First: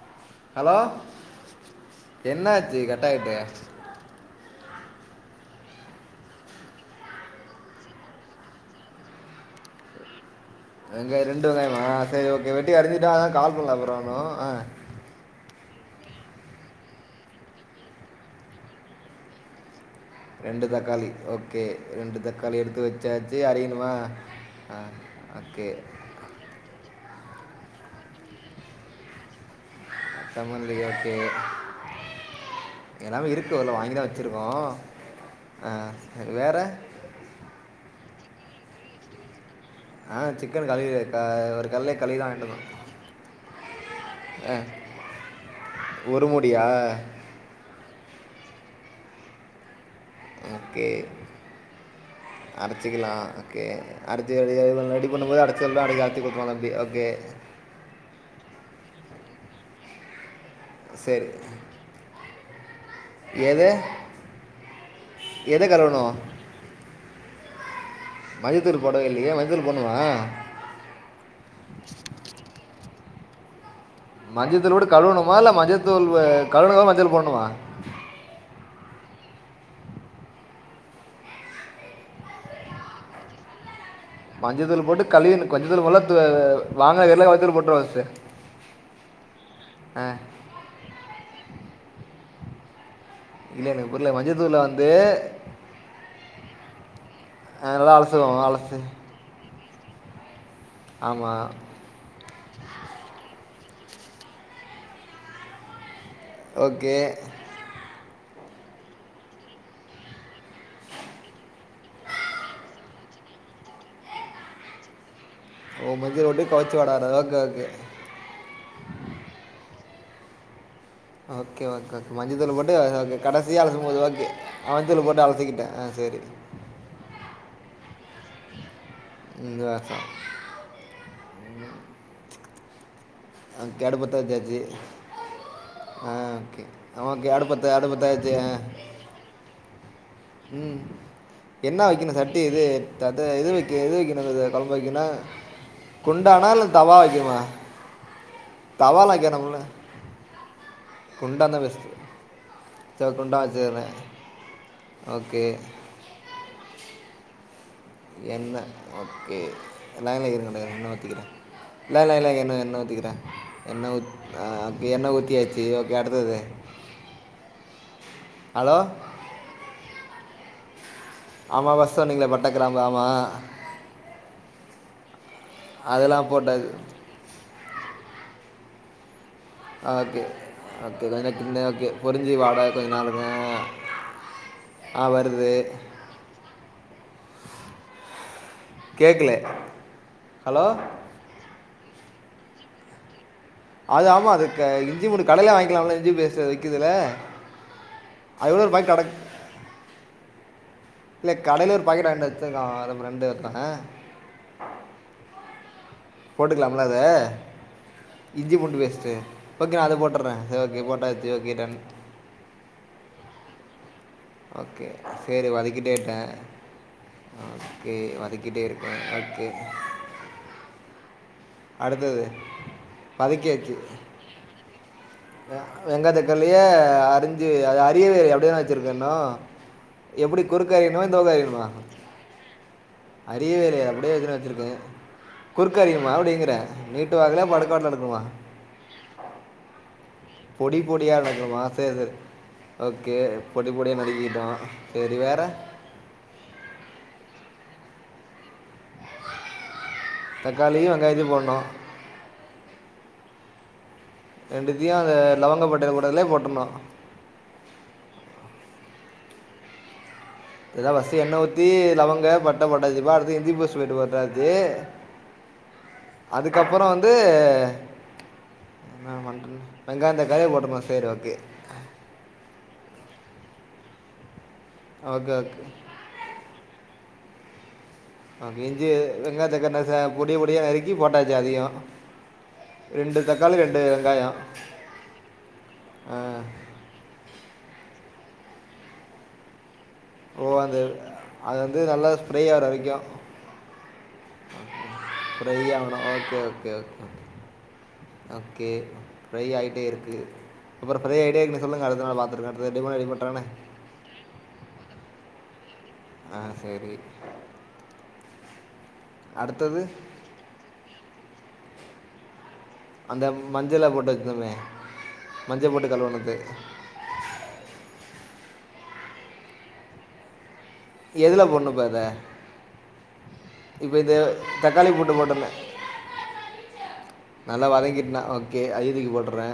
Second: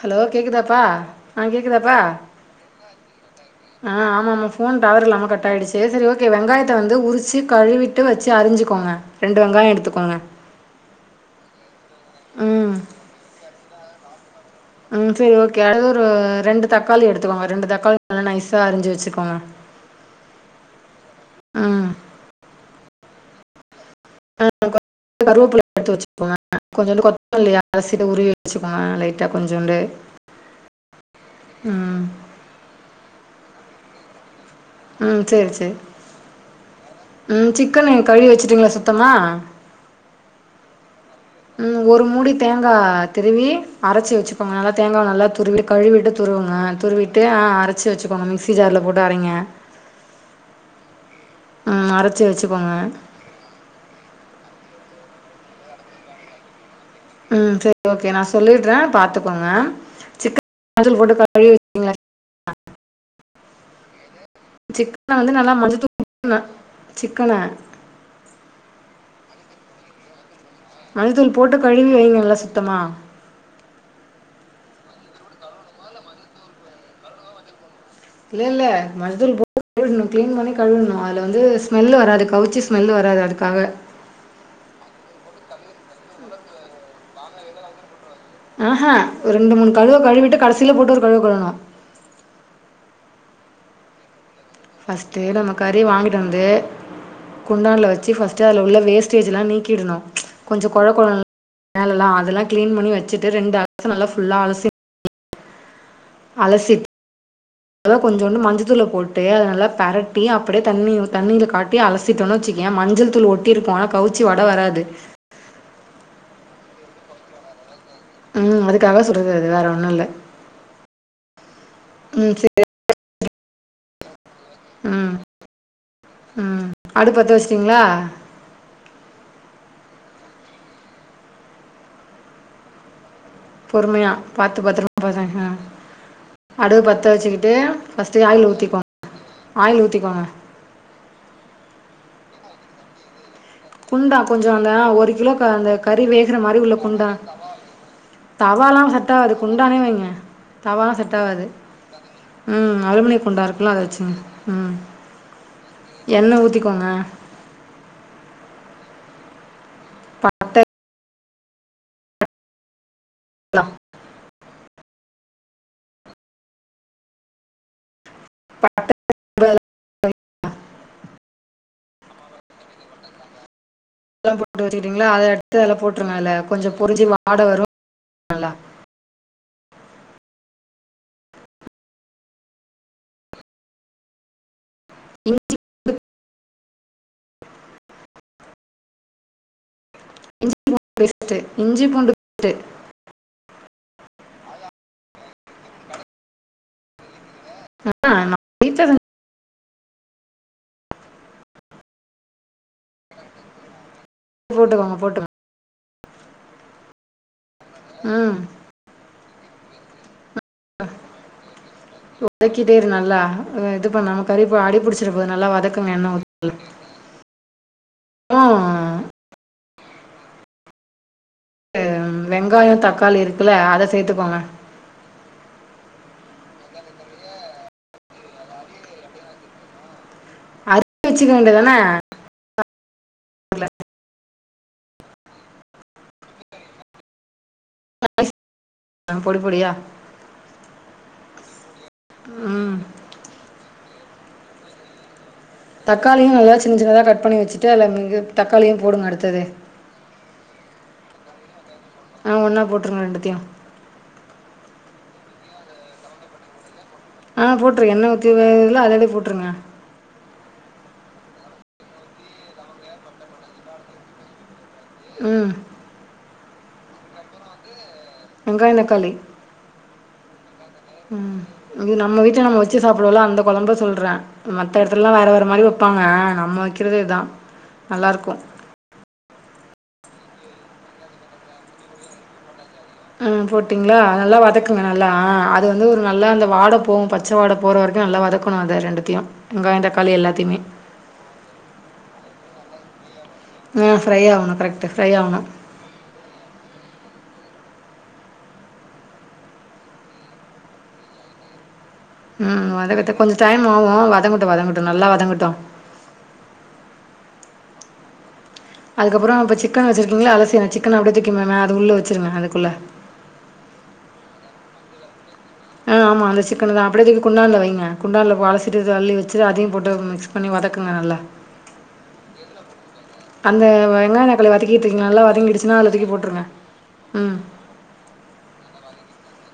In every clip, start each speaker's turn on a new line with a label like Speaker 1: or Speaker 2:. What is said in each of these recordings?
Speaker 1: Hello
Speaker 2: hello
Speaker 1: கேக்குதாப்பா ஆ கேக்குதாப்பா
Speaker 2: என்னாச்சு கட் ஆய்ட்டு
Speaker 1: ஆ ஆமாம்மா ஃபோன் டவர் இல்லாம கட் ஆயிடுச்சு செரி ஓகே வெங்காயத்த வந்து உரிச்சு கழுவிட்டு வச்சி அறிஞ்சிக்கோங்க ரெண்டு வெங்காயோ எடுத்துக்கோங்க
Speaker 2: வெங்காயோ ரெண்டு வெங்காயமா சேரி ஓகே
Speaker 1: ம்
Speaker 2: வெட்டி அறிஞ்சிட்டா அதா கால் பண்ணல அப்புறோ னு அ
Speaker 1: ம் செர் ஓகே அடுது ஒரு ரெண்டு தக்காளி எடுத்துக்கோங்க ரெண்டு தக்காளி நல்லா நைஸாக அறிஞ்சு வச்சுக்கோங்க [unintelligible]
Speaker 2: ரெண்டு தக்காளி ஓகே
Speaker 1: ம்
Speaker 2: ரெண்டு தக்காளி எடுத்து வச்சாச்சு அறியணுமா
Speaker 1: ஆ கொஞ்சோ கருவேப்பள்ளய எடுத்து வச்சுக்கோங்க கொஞ்சோன்டு கொத்தமல்லி இலைய அலசிட்டு உருவி வச்சுக்கோங்க லைட் ட்டா கொஞ்சோண்டு
Speaker 2: சம்மந்தி ஓகே
Speaker 1: ம்
Speaker 2: எல்லாமே இருக்கு இல்ல வாங்கிதா வச்சிருக்கோ
Speaker 1: ம் சேரி சேரி ம் சிக்கனு கழுவி வச்சுட்டீங்களா சுத்தமா
Speaker 2: ஆ சிக்கன் கழுவி தா இர்
Speaker 1: ம் ஒரு மூடி தேங்கா திருவி அரச்சு
Speaker 2: ஆ
Speaker 1: வச்சுக்கோங்க நல்லா தேங்கா நல்லா துர்ந்தி கழுவிட்டு
Speaker 2: ஒரு
Speaker 1: துருவுங்க
Speaker 2: மூடியா
Speaker 1: துருவிட்டு அரச்சு வச்சுக்கோங்க மிக்சி ஜார்ல போட்டு அரைங்க
Speaker 2: ஓகே
Speaker 1: ம் அரைச்சி வச்சுக்கோங்க
Speaker 2: அரச்சிக்கலா ஓகே அடித்துடி ரெடி பண்ணும்போது அடச்ச சொல்ல அக்க அரைச்சி கொட்த்துருவங்க எப்படி ஓகே
Speaker 1: ம் செரி ஓகே நா சொல்லிட்றே பாத்துக்கோங்க சிக்கன் மஞ்சள் போட்டு கழுவி வெச்சிங்களா
Speaker 2: எத
Speaker 1: சிக்கன வந்து நல்லா மஞ்சள்தூள்
Speaker 2: கழுவணும்
Speaker 1: போட்டு நல் சிக்கன
Speaker 2: மஞ்சதூளு போடவே இல்லையே மஞ்சதூளு போட்ண்ணுமா
Speaker 1: மஞ்தூள் போட்டு கழுவி வைங்க நல்லா சுத்தமா
Speaker 2: மஞ்சதூள் போட்டு கழுவுணுமா இல்ல மஞ்சத்தூள் கழுவுனதா மஞ்சள் போடணுமா
Speaker 1: இல்ல இல்ல மஞ்தூள் போட் ட்னு கிளீன் பண்ணி கழுவிட்ணு அதுல வந்து ஸ்மெல்லு வராது கவுச்சி ஸ்மெல்லு வராது அதுக்காக
Speaker 2: மஞ்சத்தூள் போட்டு கழுவிற்ன்னு கொஞ்சதூர் வளத்து வாங்கா எள்லா வந்துரு போட்டுருவ அட்த்து
Speaker 1: ஆ ஹா ஒரு ரெண்டு மூணு கழுவ கழுவிட்டு கடைசியில போட்டு ஒரு கழுவ கழுவ்ணு
Speaker 2: இல்ல என்கு புரில மஞ்சதூல அந்
Speaker 1: ஃபஸ்ட்டு நம்ம கறி வாங்கிட்டு வந்து
Speaker 2: அஹ்,
Speaker 1: குண்டான்ல
Speaker 2: நல்லா
Speaker 1: வச்சு
Speaker 2: அலசுவோம்
Speaker 1: ஃபஸ்ட்டு அதில
Speaker 2: அலசு
Speaker 1: உள்ள வேஸ்ட் டேஜ்ல்லா நீக்கிடனுகொஞ்ச கொழ கொழன்
Speaker 2: ஆமாம்
Speaker 1: வேலல்லா அதல்லா கிளீன் பண்ணிவச்சிட்டு ரெண்டு அலசு நல்லா ஃபுல்லா அலசி அலசிட்
Speaker 2: ஓகே
Speaker 1: அத கொஞ்சோண்டு மஞ்சத்தூள போட்டு அத நல்லா பெரட்டி அப்டியே தண்ணி தண்ணியில காட்டி அலஸ் சிட்டோன்னு வச்சுக்கயே மஞ்சள் தூள் ஒட்டி இருக்கு ஆனா கவுச்சி வாட வராது
Speaker 2: ஓ மஞ்ச போட்டு கவுச்சி வாடா வராது ஓகே ஓகே
Speaker 1: ம் அதுக்காக சொல்றது அது வேற ஒண்ணு இல்ல
Speaker 2: ஓகே ஓகே ஓகே
Speaker 1: ம்
Speaker 2: மஞ்சதூள்
Speaker 1: சரி
Speaker 2: போட்டு ஓகே கடைசிய அலசும் போது ஓகே அ மஞ்சதூள போட்டு அலசிக்கிட்டே ஆ செரி
Speaker 1: அடுப் பத்த வச்சுட்டீங்களா
Speaker 2: இந்தா ஓகே
Speaker 1: பொறுமையா
Speaker 2: அடுப்பத்த
Speaker 1: பாத்து
Speaker 2: வச்சாச்சு
Speaker 1: பத்திரமா பதே அ
Speaker 2: ஆ ஓகே
Speaker 1: அடுப்ப பத்த
Speaker 2: ஓகே
Speaker 1: வச்சுக்கிட்டு
Speaker 2: அடுப்பத்து
Speaker 1: ஃபஸ்ட்ட்
Speaker 2: அடுப்பத்தாச்சு ஆ
Speaker 1: ஆயில் ஊத்திக்கோங்க ஆயில் ஊத்திக்கோங்க
Speaker 2: ம் என்ன வெக்கணு சட்டி இது தது இது எது
Speaker 1: குண்டா
Speaker 2: வெக்கணு இது
Speaker 1: கொஞ்சோ அந்த
Speaker 2: டம் வெக்கனா
Speaker 1: ஒரு கிலோ க அந்த கறி வேகுற
Speaker 2: குண்டானா
Speaker 1: மாரி
Speaker 2: இல்ல
Speaker 1: உள்ள
Speaker 2: தவா
Speaker 1: குண்டா
Speaker 2: வைக்கமா
Speaker 1: தவாலா செட்டாவ்து குண்டானே வைங்க தவாலா செட் டாவாது
Speaker 2: குண்டான் தான் பெஸ்ட்டு
Speaker 1: ம்
Speaker 2: சரி
Speaker 1: அலுமனிய குண்டா
Speaker 2: குண்டான்
Speaker 1: இருக்குல்ல அத
Speaker 2: வச்சுக்கிறேன்
Speaker 1: வச்சுங்க ம்
Speaker 2: ஓகே
Speaker 1: எண்ணெ ஊத்திக்கோங்க
Speaker 2: என்ன ஓகே லைன்ல இருங்க இந்த
Speaker 1: பட்ட
Speaker 2: எண்ணெ ஊத்திக்கிறே லைய லைன்ல இருங்க எண்ணெ எண்ணெ ஊத்திக்றே
Speaker 1: லா
Speaker 2: எண்ணெ ஆ ஓகே எண்ணெ ஊத்தியாச்சு ஓகே அடுத்தது ஹலோ
Speaker 1: [inaudible]
Speaker 2: ஆமா ஆமா சொன்னிங்களே பட்ட கிராம்பு ஆமா
Speaker 1: எல்லா போட்டு வச்சுக்கிட்டீங்ளா அத எடுத்து அதுல போட்டுருங்க
Speaker 2: அதெல்லாம்
Speaker 1: அதுல கொஞ்சோ
Speaker 2: போட்டாச்சு
Speaker 1: பொரிஞ்சு வாட வரு நல்லா
Speaker 2: ஆ ஓகே ஓகே எனக்கு இன்னு ஓகே பொரிஞ்சு வாட கொஞ்ச நேரம் இருக்கனு ஆ
Speaker 1: இஞ்
Speaker 2: வருது கேக்கல
Speaker 1: இஞ்சி பூண்டு பேஸ்ட்டு இஞ்சி பூண்டு பேஸ்ட்டு
Speaker 2: அது ஆமா அது க இஞ்சி பூண்டு கடையில வாங்கிக்கலாம்ல இஞ்சி பேஸ்ட் விக்குதுல
Speaker 1: ஆ நா வீட்ல செஞ்
Speaker 2: இல்ல கடைல ஒரு பாக்கெட்டு வாங்கிட்டு வந்து வச்சுருக்கா அது ஃப்ரெண்ட்டு ஒருத்தவ
Speaker 1: போட்டுக்கோங்க போட்டுங்
Speaker 2: போட்டுக்கலாம்ல அத
Speaker 1: ம்
Speaker 2: இஞ்சி பூண்டு பேஸ்ட்டு ஓகே நா அது போட்டுட்றே சரி ஓகே போட்டாச்சு ஓகே டன்
Speaker 1: வதக்கிட்டே இரு நல்லா இது பண்ணாம கறி ப அடி
Speaker 2: ஓகே
Speaker 1: புடிச்சிற போது
Speaker 2: சரி
Speaker 1: நல்லா
Speaker 2: வதக்கிட்டே
Speaker 1: வதக்குங்க எண்ணெ
Speaker 2: இருக்கேன்
Speaker 1: ஊத்தி
Speaker 2: ஓகே வதக்கிட்டே இருக்கே
Speaker 1: ம்
Speaker 2: ஓகே
Speaker 1: ம்
Speaker 2: அடுத்தது
Speaker 1: வெங்காயோ தக்காளி இருக்குல அத சேத்துக்கோங்க
Speaker 2: வெ வெங்காய தக்காளிய அரிஞ்சு அது அரியவே இல்லையே அப்படியேதா வச்சிருக்கே இன்னு எப்டி குறுக்க அரியனுமா
Speaker 1: அரிஞ்சு
Speaker 2: இந்த
Speaker 1: வச்சுக்க
Speaker 2: பக்கோ அரியனுமா
Speaker 1: வேண்டியதான
Speaker 2: அரியவே இல்லையே அப்படியே வச்சுன்னு வச்சுருக்கே குறுக்க அரியனும்மா எப்படிங்கறே நீட்டு வாக்குல படுக்கவாட்டுல நறுக்குனுமா
Speaker 1: அ பொடி பொடியா
Speaker 2: பொடி பொடியா நறுக்கனுமா சேரி சேரி
Speaker 1: ம்
Speaker 2: ஓகே பொடி பொடியா நறுக்கிக்கிட்டோ சேரி வேற
Speaker 1: தக்காளியு நல்லா சின்ன சின்னதா கட் பண்ணி வச்சுட்டு அதுல நீங்க தக்காளியு போடுங்க அடுத்தது
Speaker 2: தக்காளி வெங்காயத்தையு போடணு
Speaker 1: ஆ ஒன்னா போட்டுருங்க ரெண்டுத்தையு
Speaker 2: ரெண்டுத்தையு அந்த லவங்கப்பட்டையில போட்டதுலயே போட்டுரணு
Speaker 1: ஆ போட்டுரு எண்ணெய் ஊத்தி வேகுதுல அதுலே போட்டுருங்க
Speaker 2: எதா ஃபஸ்ட்டு எண்ணெ ஊத்தி லவங்க பட்ட போட்டாச்சிப்பா அடுத்து இஞ்சி பேஸ்ட் பூண்டு போட்டாச்சு
Speaker 1: ம்
Speaker 2: அதுக்கப்பறோ வந்து
Speaker 1: வெங்காயோ தக்காளி
Speaker 2: என்னா பண்றது வெங்காயோ தக்காளி போட்டுரணு சேரி ஓகே
Speaker 1: அது நம்ப வீட்ல நம்ம வச்சு சாப்பிடுவோம்ல அந்த கொழம்ப சொல்றே மத்த எடத்துலலா வேற
Speaker 2: ஓகே
Speaker 1: வேற
Speaker 2: ஓகே
Speaker 1: மாரி வப்பாங் க நம்ம வைக்கிறது இதா நல்லாருக்கு
Speaker 2: இஞ்சி வெங்காயத் தக்காளி த ச பொடி பொடியா நறுக்கி போட்டாச்சு அதையு
Speaker 1: ம் போட்டீங்களா
Speaker 2: வெங்காயம்
Speaker 1: நல்லா வதக்குங்க நல்லா ஆ அது வந்து ஒரு
Speaker 2: ஆ
Speaker 1: நல்லா அந்த வாட போவு பச் ச வாட போற வரைக்கு நல்லா வதக்கணு அத ரெண்டுத்தையு வெங்காயோ தக்காளி
Speaker 2: ஓ
Speaker 1: எல்லாத்தையுமே
Speaker 2: அந்த அது வந்து நல்லா ஸ்ஃப்ரை ஆகற வரைக்கு
Speaker 1: ம் ஃப்ரை ஆவனு கரெக்ட்டு ஃப்ரை ஆவனு
Speaker 2: ஃப்ரை ஆவுனு ஓகே ஓகே ஓ ஓகே ஃப்ரையாட்டேருக்கு அப்றோ ஃப்ரை ஆகிட்டேருக்குன்னு சொல்லுங்க அடுத்து நா பா
Speaker 1: ம் வதங்கத்தா கொஞ்சோ டைம் ஆவு வதங்கட்டு வதங்கட்டு நல்லா வதங்கட்டு
Speaker 2: ஆ செரி
Speaker 1: அதுக்கப்றோ இப்ப
Speaker 2: அடுத்தது
Speaker 1: சிக்கன் வச்சிருக்கீங்களா அலசி சிக்கன அப்டியே தூங்கி மேல அது உள்ள வச்சிருங்க அதுக்குள்ள
Speaker 2: அந்த மஞ்சள போட்டு வச்சிருந்தோமே
Speaker 1: ம் ஆமா அந்த சிக்கன தா அப்டியே தூங்கி குண்டானுல வைங்க குண்டான்ல அளசிட்டு தள்ளி வச்சுட்டு அதயு போட்டு மிக்சு பண்ணி வதக்குங்க நல்லா
Speaker 2: எதில் போடணும் இப்போ அதை
Speaker 1: அந்த
Speaker 2: இப்போ இந்த
Speaker 1: வெங்காய தக்காளிய
Speaker 2: தக்காளி
Speaker 1: வதக்கிட்டுருக்கீங்கல்ல
Speaker 2: பூண்டு
Speaker 1: நல்லா
Speaker 2: போட்டுருந்தேன்
Speaker 1: வதங்கிடுச்சுன்னா அதுல தூக்கி போட்ருங்க
Speaker 2: நல்லா வதங்கிட்டுனா ஓகே அதயு தூக்கி‌ போட்டுறே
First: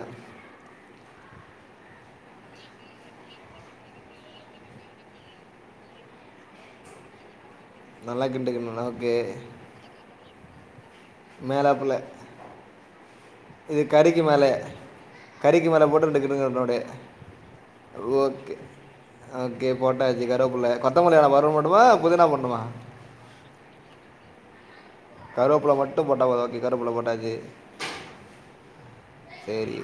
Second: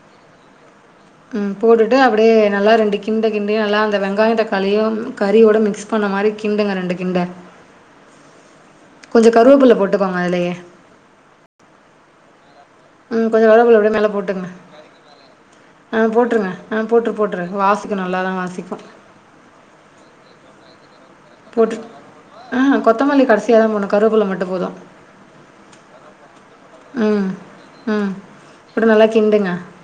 Speaker 1: ம் போட்டுட்டு அப்டியே நல்லா ரெண்டு கிண்டு கிண்டி நல்லா அந்த வெங்காயம் தக்காளியும் கறியோட மிக்ஸ் பண்ண மாதிரி கிண்டுங்க ரெண்டு கிண்டு
Speaker 2: நல்லா கிண்டுக்கணும்ன
Speaker 1: கொஞ்சோ கருவேப்புல்ல போட்டுக்கோங்க அதுலேயே
Speaker 2: மேலாப்பிள்ள
Speaker 1: ம் கொஞ்ச கருவேப்பில
Speaker 2: இது
Speaker 1: அப்படியே
Speaker 2: கறிக்கு மேல
Speaker 1: போட்டுக்கங்க.
Speaker 2: கறிக்கு மேல
Speaker 1: ஆ
Speaker 2: போட்டு ரெண்டு கிண்டு
Speaker 1: போட்ருங்க.
Speaker 2: கிண்டனு
Speaker 1: ஆ
Speaker 2: அப்டியே
Speaker 1: போட்ரு போட்ரு வாசிக்கும் நல்லா தான்
Speaker 2: ஓகே
Speaker 1: வாசிக்கும்.
Speaker 2: ஓகே போட்டாச்சு கருவப்பிள்ள கொத்த மல்லி வேணாம
Speaker 1: போட்டு ஆ கொத்தமல்லி கடைசியாதா போடணு கருவேப்புள்ள மட்டு போது
Speaker 2: கருவேப்புள்ள போட் போட்ட போட்டா உதாக்கி கருவபுள்ள
Speaker 1: ம்
Speaker 2: போட்டாச்சு
Speaker 1: ம் போட்டு நல்லா கிண்டுங்க.
Speaker 2: சேரி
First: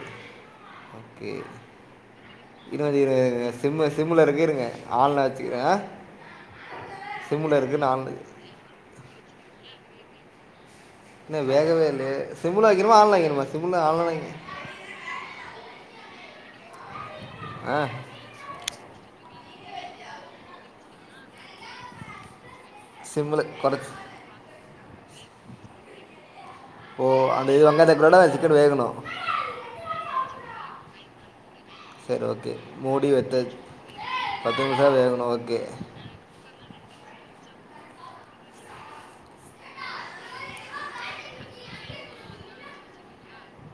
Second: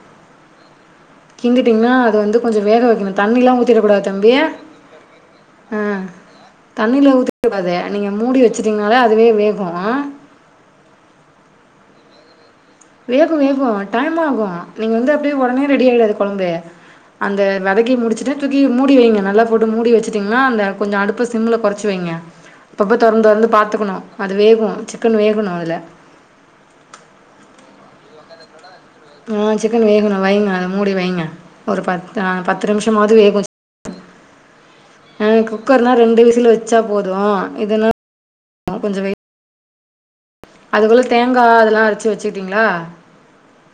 Speaker 2: ஓகே
Speaker 1: கிண்டிட்டிங்கன்னா அது வந்து கொஞ்ச
Speaker 2: இரு
Speaker 1: வேக
Speaker 2: [unintelligible] இன்ன
Speaker 1: வைக்கணும். தண்ணிலாம்
Speaker 2: சிம்ல
Speaker 1: ஊத்திறக்கூடாது
Speaker 2: சிம்ல
Speaker 1: தம்பி.
Speaker 2: இருக்கு இருங்க ஆன்ல வச்சுக்கிறே
Speaker 1: தண்ணிலா ஊத்தக் கூடாது நீங்க
Speaker 2: ஆன்
Speaker 1: மூடி வச்சட்டீங்கனாலே அதுவே வேகு ஆ
Speaker 2: இன்னு வேகவே இல்லயே சிம்முல வைக்கணுமா ஆன்லைன்
Speaker 1: வேகு
Speaker 2: வைக்கணுமா
Speaker 1: வேகு
Speaker 2: சிம்மில் ஆன்லைன்
Speaker 1: டைம்
Speaker 2: வைங்க.
Speaker 1: ஆகு நீங்க வந்து அப்டியே உடனே ரெடி ஆயிடாது கொழம்பு அந்த
Speaker 2: ஆ
Speaker 1: வதக்கி முடிச்சுட்டு தூக்கி மூடி வைங்க நல்லா போட்டு மூடி வச்சுட்டீன்னா அ இந்த கொஞ்சோ அடுப்ப சிம்ல குறைச்சி வைங்க அப்பப்ப திறந்து
Speaker 2: சிம்மில்
Speaker 1: திறந்து
Speaker 2: குறைச்சி
Speaker 1: பாத்துக்கணு அது வேகு சிக்கன் வேகணு அதுல
Speaker 2: ஓ அந்த இதுங்கே தக்கறட சிக்கனு வேகணு
Speaker 1: ஆ சிக்கன் வேகணு வைங்க அது மூடி வைங்க ஒரு பத்து
Speaker 2: சரி
Speaker 1: அ
Speaker 2: ஓகே
Speaker 1: பத்து
Speaker 2: மூடி
Speaker 1: நிமிஷமாவது
Speaker 2: வைத்து
Speaker 1: வேகு
Speaker 2: பத்து நிம்ஷோ வேகு
Speaker 1: ம் குக்கர்னா ரெண்டு விசில் வச்சா போது இதனா [inaudible] கொஞ்சோ வெய்ட் அதுக்குள்ள தேங்கா அதெலா அரச்சு வச்சுக்கிட்டிங்ளா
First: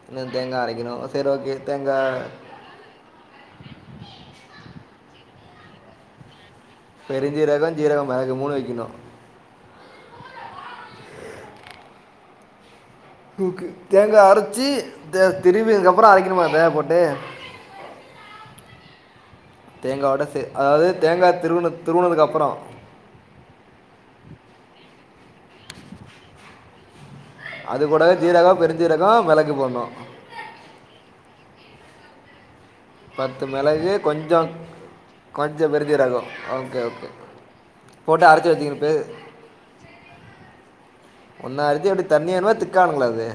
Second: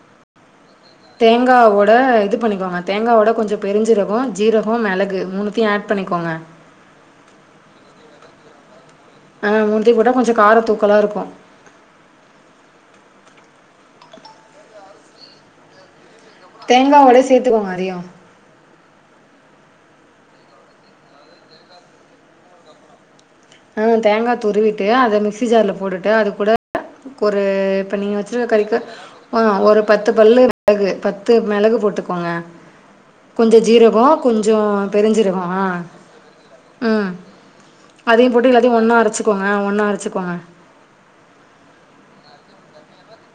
Speaker 2: இன்னு தேங்கா அரைக்கணு
Speaker 1: தேங்காவோட இது பண்ணிக்கோங்க தேங்காவோட கொஞ்சோ பெரிஞ்சீரகோ ஜீரகோ மிளகு மூணுத்தையு ஆட் பண்ணிக்கோங்க
Speaker 2: பெருஞ்சீரகோ ஜீரகோ மிளகு மூணு வைக்கணு
Speaker 1: ம் மூணுத்தையு போட்டா கொஞ்சோ காரோ தூக்கலாருக்கு
Speaker 2: தூக்கு தேங்கா அரைச்சு த திருவி அப்றோ அரைக்கணு அத
Speaker 1: தேங்காவோட சேத்துக்கோங்க அதயு
Speaker 2: தேங்காவோட சே அதாவது தேங்காய் திருவுன திருவுனதுக்கப்றோ
Speaker 1: ஆ தேங்கா துருவிட்டு அத மிக்சி ஜார்ல போட்டுட்டு அது கூட கொரு
Speaker 2: அது
Speaker 1: இப்ப
Speaker 2: கூடவே
Speaker 1: நீங்க வச்சிருக்க
Speaker 2: ஜீரகம்
Speaker 1: கறிக்கு
Speaker 2: பெருஞ்சீரகம்
Speaker 1: அ
Speaker 2: மிளகு
Speaker 1: ஒரு பத்
Speaker 2: போடணும்
Speaker 1: பத்து பல்லு மெளகு பத்து மெளகு போட்டுக்கோங்க
Speaker 2: பத்து
Speaker 1: கொஞ்ச
Speaker 2: மிளகு
Speaker 1: ஜீரகோ
Speaker 2: கொஞ்சம்
Speaker 1: கொஞ்சோ பெருஞ்ஜீரகோ ஆ
Speaker 2: கொஞ்சம் பெருஞ்ச ரகம் ஓகே ஓகே
Speaker 1: ம் அதையு போட்டு
Speaker 2: அரைச்சி
Speaker 1: எல்லாத்தையு
Speaker 2: வச்சுக்கணும் பே
Speaker 1: ஒன்னா அரைச்சிக்கோங்க ஒன்னா அரைச்சிக்கோங்க
Speaker 2: ஒன்னா அரச்சி அப்டி தண்ணி வேணுமா திக்கா வேணுங்களா அது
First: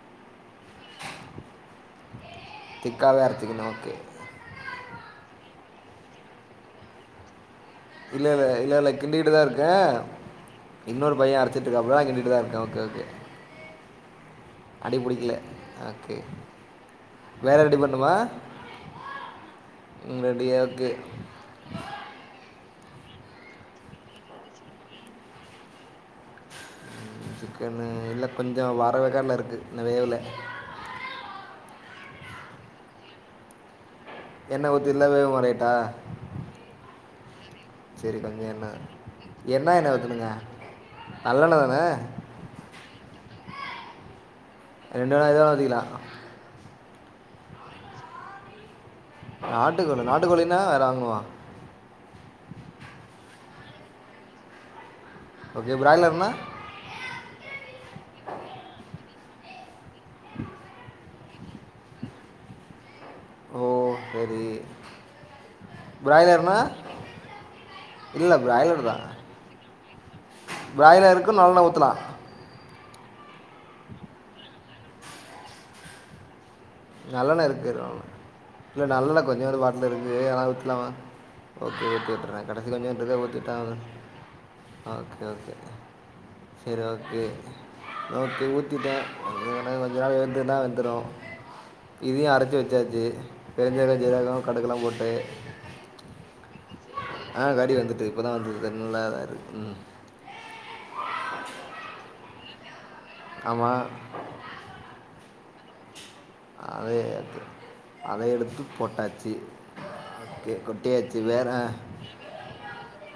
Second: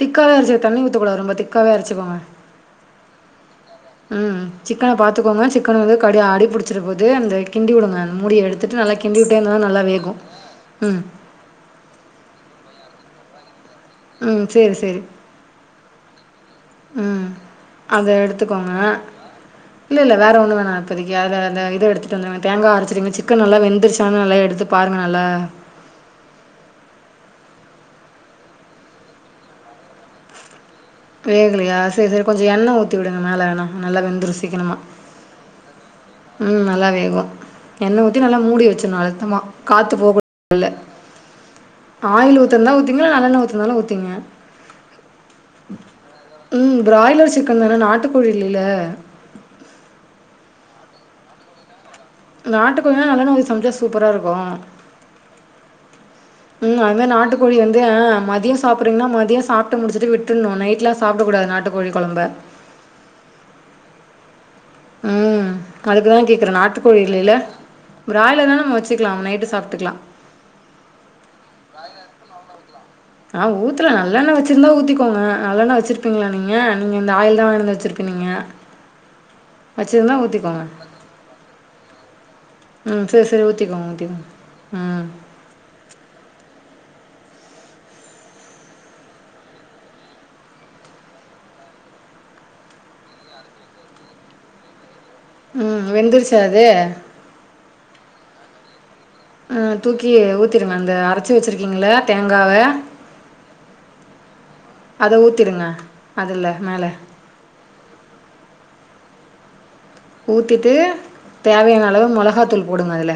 Speaker 1: திக்காவே அரைச்சு தண்ணி ஊத்த கூடாது ரொம்ப திக்காவே அரைச்சிக்கோங்க
Speaker 2: திக்காகவே அரைச்சிக்கணும் ஓகே
Speaker 1: ம் சிக்கன பாத்துக்கோங்க சிக்கன் வந்து கடி அடி புடிச்சர போது அந்த கிண்டி உடுங்க
Speaker 2: இல்லல இல்ல இல்ல கிண்டிகிட்டுதா இருக்கே
Speaker 1: வேகும் ம்
Speaker 2: இன்னொரு பையே அரச் சிட்ருக்காபுல நா கிண்டிட்டு தா இருக்கே ஓகே ஓகே
Speaker 1: ம் சேரி
Speaker 2: அடி
Speaker 1: சேரி
Speaker 2: புடிக்கில ஓகே
Speaker 1: ம்
Speaker 2: வேற ரெடி
Speaker 1: அத
Speaker 2: பண்ணுமா
Speaker 1: எடுத்துக்கோங்க இல்ல இல்ல வேற
Speaker 2: ரெடி
Speaker 1: ஒன்னு வேணா
Speaker 2: ஓகே
Speaker 1: இப்பதிக்கு அத அந்த இத எடுத்து [unintelligible] துங்க தேங்கா அரைச்சிருங்க சிக்கன் நல்லா வெந்துருச்சான் நல்லா எடுத்து பாருங்க நல்லா
Speaker 2: சிக்கனு இல்ல கொஞ்சோ வர வேக்காட்ல இருக்கு இன்னு வேவல
Speaker 1: வேகலையா செரி செரி கொஞ்சோ எண்ண ஊத்தி விடுங்க மேல இன்னு நல்லா வெந்துரு
Speaker 2: எண்ண ஊத்தி இல்ல வேவுமா ரைட்டா
Speaker 1: ம் நல்லா வேகு எண்ண‌
Speaker 2: சரி
Speaker 1: ஊத்தி நல்லா
Speaker 2: கொஞ்சம்
Speaker 1: மூடி
Speaker 2: எண்ணெய்
Speaker 1: வச்சிர்ணு அழுத்தமா காத்து போக [inaudible] உள்ள
Speaker 2: நல்லண்ண தான
Speaker 1: ஆயில் ஊத்துருந்தா ஊத்தீங்க நல்லண்ண ஊத்துனாலு ஊத்தீங்க
Speaker 2: ரெண்டுவேணா எதா ஊத்திக்கலா
Speaker 1: ம் ப்ராய்லர் சிக்கன் தான நாட்டுக்கோழி இல்லில
Speaker 2: நாட்டுக்கோழி நாட்டுக்கோழின்னா வேற வாங்குணுமா
Speaker 1: நாட்டு கோழினா நல்லெண்ண ஊத்தி சமைச்சா சூப்பரா இருக்கு
Speaker 2: ஓகே பிராய்லர்னா
Speaker 1: ம் அது மேரி நாட்டுகோழி வந்து மதியோ சாப்புறீங்கன்னா மதியோ சாப்டு முடிச்சுட்டு விட்டுண்ணு நைட்ல சாப்டக்கூடாது நாட்டு கோழி கொழம்ப
Speaker 2: ஓ சேரி
Speaker 1: ம் அதுக்குதா கேக்குறே நாட்டுக்கோழி இல்லைல
Speaker 2: இல்லை
Speaker 1: பிராய்லர்னா நம்ம வச்சிக்கலா நைட்டு சாப்டுக்கலா
Speaker 2: பிராய்லர்க்கு நல்லெண்ண ஊத்தலா
Speaker 1: ஆ ஊத்துலா நல்லண்ண வச்சிருந்தா ஊத்திக்கோங்க நல்லண்ணா வச்சிருப்பீங்ளா நீங்க நீங்க இந்த ஆயில் தா வாங்கினு வந்து வச்சிருப்பீங்க
Speaker 2: இல்ல நல்லண்ண கொஞ்சோன்டு பாட்ல இருக்கு
Speaker 1: வச்சிருந்தா
Speaker 2: ஆனா
Speaker 1: ஊத்திக்கோங்க
Speaker 2: ஊத்லாமா ஓகே ஊத்தி உட்றே கடைசில கொஞ்சோண்டு
Speaker 1: ம்
Speaker 2: இருந்தா
Speaker 1: சேரி சேரி
Speaker 2: ஊத்திட்டா
Speaker 1: ஊத்திக்கோங்க ஊத்திக்கோங்க
Speaker 2: ஆ
Speaker 1: ம்
Speaker 2: ஓகே ஓகே செரி ஓகே ஓகே ஊத்திவுட்டே [unintelligible] கொஞ்ச நேரம் இருந்துதுனா வேந்துரு கிதயு அரைச்சு வச்சாச்சு பெருஞ்சீரகோ சீரகோ கடுக்குலா போட்டு
Speaker 1: ம் வெந்துருச்சா அது
Speaker 2: ஆ கறி‌ வெந்துட்டு இப்பதா வெந்துது கறி நல்லா இதா
Speaker 1: அ தூக்கி ஊத்திருங்க அந்த அரைச்சு வச்சிருக்கீங்கள தேங்காவ
Speaker 2: ஆமா
Speaker 1: அத ஊத்திருங்க
Speaker 2: அதே அத எடுத்து போட்டாச்சு ஓகே
Speaker 1: ஊத்திட்டு
Speaker 2: கொட்டியாச்சு வேறு
Speaker 1: தேவையான அளவு மொளகாத்தூள் போடுங்க அதுல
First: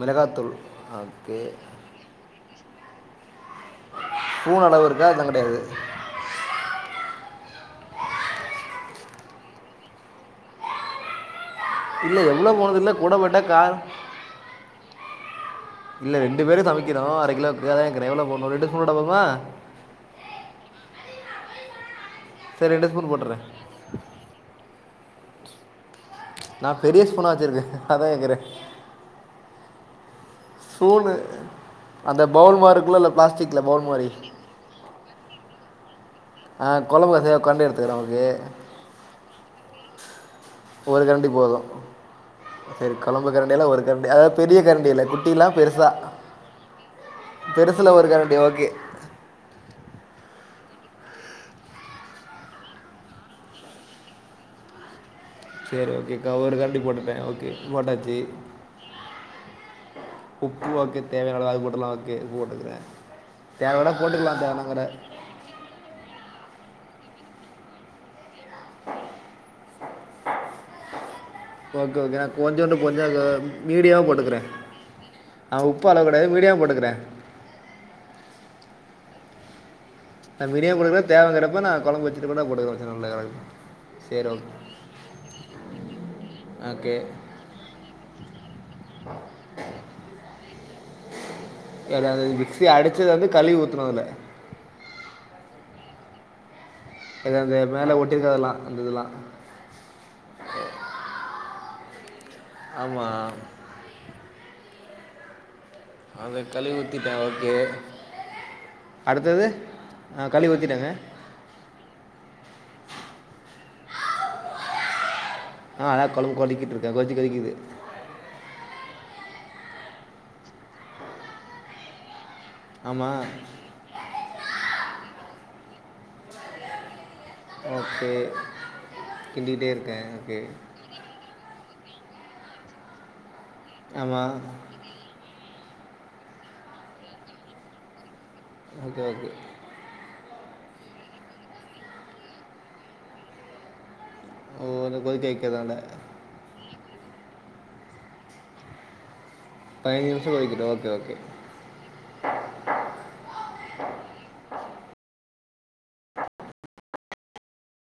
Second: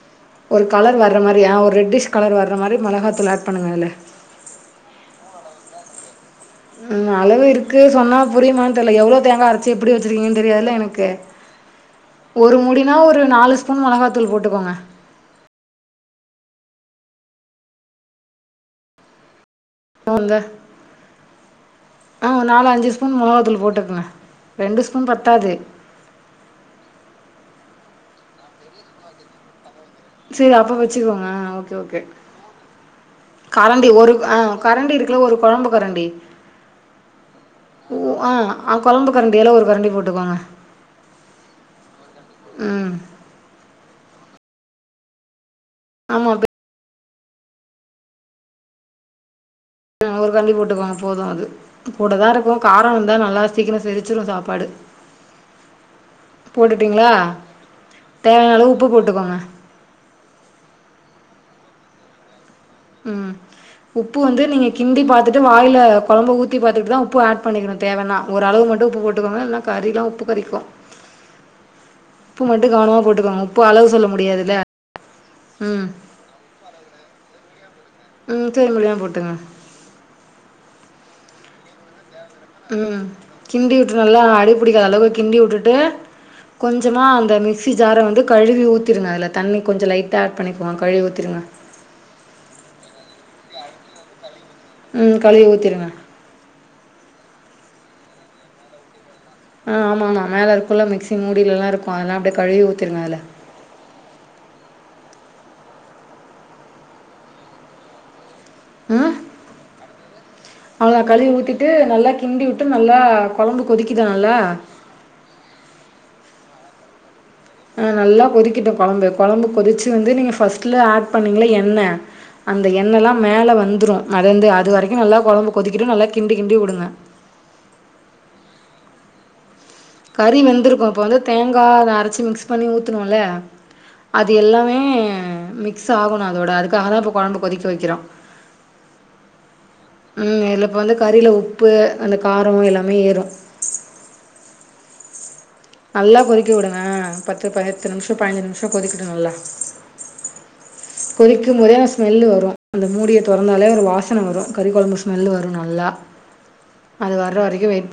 Speaker 2: மிளகா
Speaker 1: ஒரு கலர் வர்ற மாரி ஆ ஒர் ரெட்டிஷ் கலர் வர்ற மாரி மொளகா தூள் ஆட் பண்ணுங்க அதுல
Speaker 2: ஸ்பூன் அளவு இருக்கா அதுலா கெடையாது
Speaker 1: ம் அளவு இருக்கு சொன்னா புரியுமான் தெர்ல எவ்ளோ தேங்கா அரச்சு எப்டி வச்சிருக்கீங்கன் தெரியாதுல்ல எனக்கு
Speaker 2: இல்லை எவ்வளோ
Speaker 1: ஒரு
Speaker 2: போனது இல்லை
Speaker 1: மூடினா ஒரு நாலு ஸ்பூன் மொளகாத்தூள் போட்டுக்கோங்க
Speaker 2: இல்ல ரெண்டு பேரும் சமைக்கிறோம் அர கிலோக்கு அதா கேக்குற எவ்ளோ ரெண்டு ஸ்பூன் போட்டா போதும்மா
Speaker 1: அந்த ஆ நாலு
Speaker 2: சரி ரெண்டு
Speaker 1: அஞ்சு ஸ்பூன்
Speaker 2: போட்டுறேன்
Speaker 1: மொளகாத்தூள் போட்டுக்குங்க ரெண்டு ஸ்பூன் பத்தாது
Speaker 2: நா பெரிய ஸ்பூனா வச்சிருக்கே அதா கேக்குற
Speaker 1: சரி அப்போ
Speaker 2: ஸ்பூனு
Speaker 1: வச்சுக்கோங்க ஆ ஓகே ஓகே
Speaker 2: அந்த பவுல் மாரி இருக்குல்லல்ல பிளாஸ்டிக்ல பவுல்
Speaker 1: கரண்டி
Speaker 2: மாரி
Speaker 1: ஒரு ஆ கரண்டி இருக்குல ஒரு கொழம்பு கரண்டி
Speaker 2: ஆ கொழம்பு கசிய கர்ண்டி எடுத்துகுற அது
Speaker 1: அ கொழம்பு கரண்டியால ஒரு கரண்டி போட்டுக்கோங்க
Speaker 2: ஒரு கரண்டி போதும்
Speaker 1: ம்
Speaker 2: சரி கொழம்பு கரண்டியல்ல ஒரு கரண்டி அதாவ் பெரிய கரண்டியில்ல குட்டில்லா பெருசா
Speaker 1: ஆமா போ
Speaker 2: பெருசுல ஒரு கரண்டி ஓகே
Speaker 1: ஒரு கரண்டி போட்டுக்கோங்க போது அது கூட தா இருக்கும் காரோ வந்தா நல்லா சீக்கிரம் செரிச்சிடும் சாப்பாடு
Speaker 2: சேரி ஓகே கா ஒரு கரண்டி
Speaker 1: போட்டுட்டீங்களா
Speaker 2: போட்டுட்ட ஓகே போட்டாச்சு
Speaker 1: தேவையான அளவு உப்பு போட்டுக்கோங்க
Speaker 2: உப்பு ஓகே தேவையான அளவு அது போட்டுலா ஓகே உப்பு போட்டுக்கிற
Speaker 1: ம் உப்பு வந்து நீங்க கிண்டி பாத் துட்டு வாயில்ல கொழம்ப ஊத்தி பாத்துட்டு தா உப்பு ஆட் பண்ணிக்கணும் தேவனா ஒரு அளவு மட்டும் உப்பு போட்டுக்கோங்க இல்னா கறில்லா உப்பு கரிக்கும்
Speaker 2: ஓகே ஓகே நா கொஞ்சோண்டு கொஞ்சம்
Speaker 1: உப்பு அளவு
Speaker 2: மீடியாமா
Speaker 1: சொல்ல
Speaker 2: போட்டுக்கற
Speaker 1: முடியாதுல்ல
Speaker 2: நா உப்ப
Speaker 1: ம்
Speaker 2: அளவு பை மீடியமா போட்டுக்கிற
Speaker 1: ம் செரி மீடியமா போட்டுங்க
Speaker 2: நா மீடியா மூலியமா தேவைங்கிறப்ப நா கொழம்பு வச்
Speaker 1: ம் கிண்டி விட்டு நல்லா
Speaker 2: சரி ஓகே
Speaker 1: அடிபிடிக்காத அளவுக்கு கிண்டி விட்டுட்டு கொஞ்சமா அந்த மிஸ் மிக்சி ஜார வந்து கழுவி ஊத்திருங்க அதுல‌தண்ணி கொஞ்சம் லைட்டா ஆட் பண்ணிக்கோங்க கழுவி ஊத்திருங்க
Speaker 2: எதுல அது மிக்சி அடிச்சத வந்து கழுவி ஊத்தனும் அதுல
Speaker 1: ம் கழுவி ஊத்திருங்க
Speaker 2: எது அந்த மேல ஒட்டிருக்க அதுல்லா அந்த இதுல்லா
Speaker 1: ஆமாம்மா மேல இருக்குல மிக்ஸி மூடியில்லலா இருக்கும் அதல்லா அப்டே கழுவி ஊத்திருங்க அதுல
Speaker 2: ஆமாம் அத கழுவி ஊத்திட்ட ஓகே அடுத்தது ஆ கழுவி ஊத்திட்ட
Speaker 1: அவ்ளதா கழுவி ஊத்திட்டு நல்லா கிண்டி விட்டு நல்லா கொழம்பு கொதிக்குதா நல்லா
Speaker 2: ஆ நல்லா கொழம்பு கொதிச்சிட்ருக்கு கொத்தி கொலிக்குது
Speaker 1: அ நல்லா கொதிக்கிட்டும் கொழம்பு கொழம்பு கொதிச்சு வந்து நீங்க ஃபர்ஸ்ட்ல ஆட் பண்ணிங்ளா எண்ணெ அந்த எண்ணெல்லா
Speaker 2: ஆமாம்
Speaker 1: மேல வந்துரும் மெதந்து அது வரைக்கும் நல்லா கொழம்பு கொதிக்கட்டும் நல்லா கிண்டி கிண்டி உடுங்க
Speaker 2: ஓகே கிண்டிக்கிட்டே இருக்கே
Speaker 1: கறி வெந்துருக்கும் இப்ப வந்து தேங்கா அத அரச்சு மிக்ஸ் பண்ணி ஊத்துணுல அது
Speaker 2: ஆமாம்
Speaker 1: எல்லாமே மிக்ஸ் ஆகணும் அதோட அதுக்காக தா இப்ப கொழம்பு கொதிக்க வைக்கிறோ
Speaker 2: ஓகே ஓகே
Speaker 1: ம் இதில இப்போ வந்து கறியில்ல உப்பு அந்த காரம் எல்லாமே ஏறும்
Speaker 2: ஓ அத கொதிக்க வைக்கிறனால
Speaker 1: நல்லா கொதிக்க விடுங்க பத்து பைத்து நிம்ஷோ பதினஞ்சு நிம்ஷோ கொதிக்கட்டும் நல்லா
Speaker 2: பயினஞ்சு நிம்ஷோ கொதிக்கிட்டு ஓகே ஓகே
Speaker 1: து மாரியான ஸ்மெல்லு வரு அந்த மூடிய தொறந்தாலே ஒரு வாசன வரு கறிக்கொழம்பு ஸ்மெல்லு வரு நல்லா அது வர வரைக்கு வெய்ட்